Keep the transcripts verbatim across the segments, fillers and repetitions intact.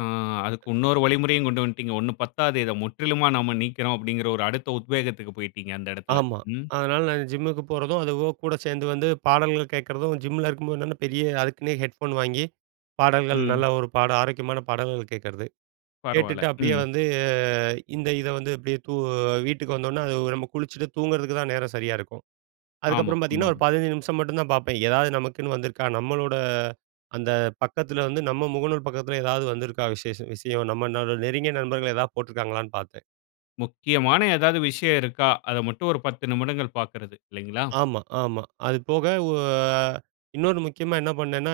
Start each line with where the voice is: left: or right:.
left: ஆ அதுக்கு இன்னொரு வழிமுறையும் கொண்டு வந்துட்டீங்க. ஒண்ணு பத்தாது. இதை முற்றிலுமா நம்ம நீக்குறோம் அப்டின்கிற ஒரு அடுத்த உத்வேகத்துக்கு போய்ட்டீங்க அந்த இடத்தில.
right: ஆமா.
left: ம்.
right: அதனால நான் ஜிம்முக்கு போறதும், அதுவும் கூட சேர்ந்து வந்து பாடல்கள் கேட்கிறதும், ஜிம்மில இருக்கும்போது பெரிய அதுக்குன்னே ஹெட்ஃபோன் வாங்கி, பாடல்கள்
left: ம்.
right: நல்ல ஒரு பாடல் ஆரோக்கியமான பாடல்கள் கேட்கிறது,
left: பரவால.
right: கேட்டுட்டு அப்படியே
left: ம்.
right: வந்து இந்த இதை வந்து அப்டியே தூ வீட்டுக்கு வந்தோன்னே, அது நம்ம குளிச்சிட்டு தூங்குறதுக்கு தான் நேரம் சரியா இருக்கும்.
left: ஆமா,
right: அதுக்கப்புறம் பார்த்தீங்கன்னா ஒரு
left: உண்மதான்.
right: பதினஞ்சு நிமிஷம் மட்டும் தான் பார்ப்பேன். எதாவது நமக்குன்னு வந்திருக்கா? நம்மளோட அந்த பக்கத்தில வந்து நம்ம முகநூல் பக்கத்தில ஏதாவது வந்திருக்கா? விசேஷம் விஷயம் நம்ம நெருங்கிய நண்பர்கள் ஏதாவது போட்டிருக்காங்களான்னு பார்ப்பேன்.
left: முக்கியமான ஏதாவது விஷயம் இருக்கா? அதை மட்டும் ஒரு பத்து நிமிடங்கள் பார்க்கிறது இல்லைங்களா?
right: ஆமா ஆமா. அது போக ஓ ஆ இன்னொரு முக்கியமா என்ன பண்ணேன்னா,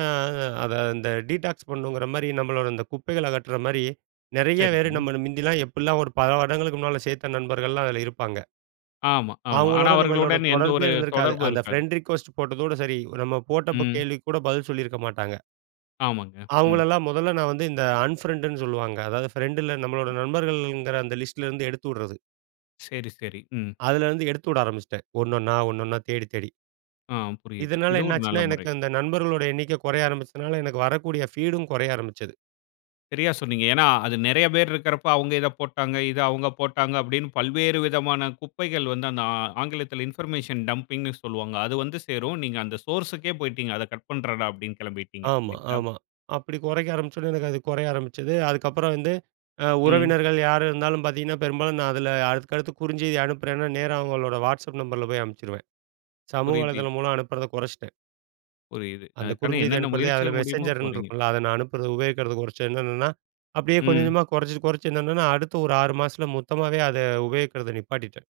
right: அதை அந்த டீடாக்ஸ் பண்ணணுங்கிற மாரி நம்மளோட அந்த குப்பைகள அகற்ற மாரி நெறைய பேரு
left: சரிங்க.
right: நம்மள மிந்தில்லாம் எப்டிலாம் ஒரு பல வருடங்களுக்கு முன்னாடி சேர்த்த நண்பர்கள்லாம் அதில இருப்பாங்க.
left: ஆமா ஆமா. ஆனா
right: அவுங்களோட நம்மளோட
left: அவர்களுடன் எந்த
right: தொடர்பே
left: ஒரு
right: இருந்திருக்காது.
left: தொடர்பும்
right: அந்த
left: இருக்காது.
right: பிரெண்ட் ரிக்வெஸ்ட் போட்டதோட சரி. நம்ம போட்ட
left: ம்.
right: கேள்விக்கு கூட பதில் சொல்லியிருக்க மாட்டாங்க.
left: ஆமாங்க. ம்.
right: அவுங்களல்லாம் முதல்ல நான் வந்து இந்த அன் பிரெண்ட்ன்னு சொல்லுவாங்க. அதாவது பிரெண்ட்ன்னா நம்மளோட நண்பர்கள்ங்கிற அந்த லிஸ்ட்ல இருந்து எடுத்து விட்றது.
left: சரி, சரி. ம்.
right: அதுல இருந்து எடுத்து விட ஆரம்பிச்சிட்டேன். ஒண்ணொண்ணா ஒண்ணொண்ணா தேடி தேடி.
left: ஆ புரியுது.
right: இதனால
left: இது
right: என்ன
left: ஒரு நல்ல
right: ஆச்சுன்னா,
left: முறை.
right: எனக்கு அந்த நண்பர்களோட எண்ணிக்கை குறைய ஆரம்பிச்சதுனால, எனக்கு வரக்கூடிய பீடும் குறைய ஆரம்பிச்சது.
left: சரியா சொன்னீங்க. ஏன்னா அது நெறைய பேர் இருக்றப்போ அவுங்க இத போட்டாங்க. இத அவுங்க போட்டாங்க அப்டின்னு பல்வேறு விதமான குப்பைகள் வந்து அந்த ஆங்கிலத்தில இன்பர்மேஷன் டம்பிங்ன்னு சொல்வாங்க. அது வந்து சேரும். நீங்க அந்த சோர்ஸ்க்கு போய்ட்டீங்க அத கட் பண்றேன்டா அப்டின்னு கெளம்பிட்டீங்க.
right: ஆமா
left: இல்லைங்களா.
right: ஆமா. அப்டி குறைக்க ஆரம்பிச்ச உடனே எனக்கு அது குறைய ஆரம்பிச்சது. அதுக்கப்புறம் வந்து
left: ம்.
right: உறவினர்கள் யாரு இருந்தாலும் பார்த்தீங்கன்னா, பெரும்பாலும் நான் அதில அடுத்துக்கடுத்து குறுஞ்செய்தி அனுப்புறேன்னா, நேரா அவுங்களோட Whatsapp நம்பர்ல போய் அனுப்பிச்சிருவேன். சமூக
left: புரியுது.
right: வலைதளம் மூலம் அனுப்புறத குறைச்சிட்டேன்.
left: புரியுது.
right: அந்த
left: அதுக்கான
right: குறுஞ்செய்தி
left: என்னென்ன
right: அனுப்புறதே அதில
left: முயற்சிகள் முடியுமோ
right: மெசெஞ்சர்னு
left: போறீங்க.
right: இருக்கும்ல, அத நான் அனுப்புறது உபயோகிக்கிறது குறைச்சேன் என்னென்னன்னா அப்டியே கொஞ்சம்
left: ம்.
right: கொஞ்சமா குறைச்சி குறைச்சி என்னென்னன்னா அடுத்த ஒரு ஆறு மாசத்தில மொத்தமாவே அதை உபயோகிக்கிறத நிப்பாட்டிட்டேன்.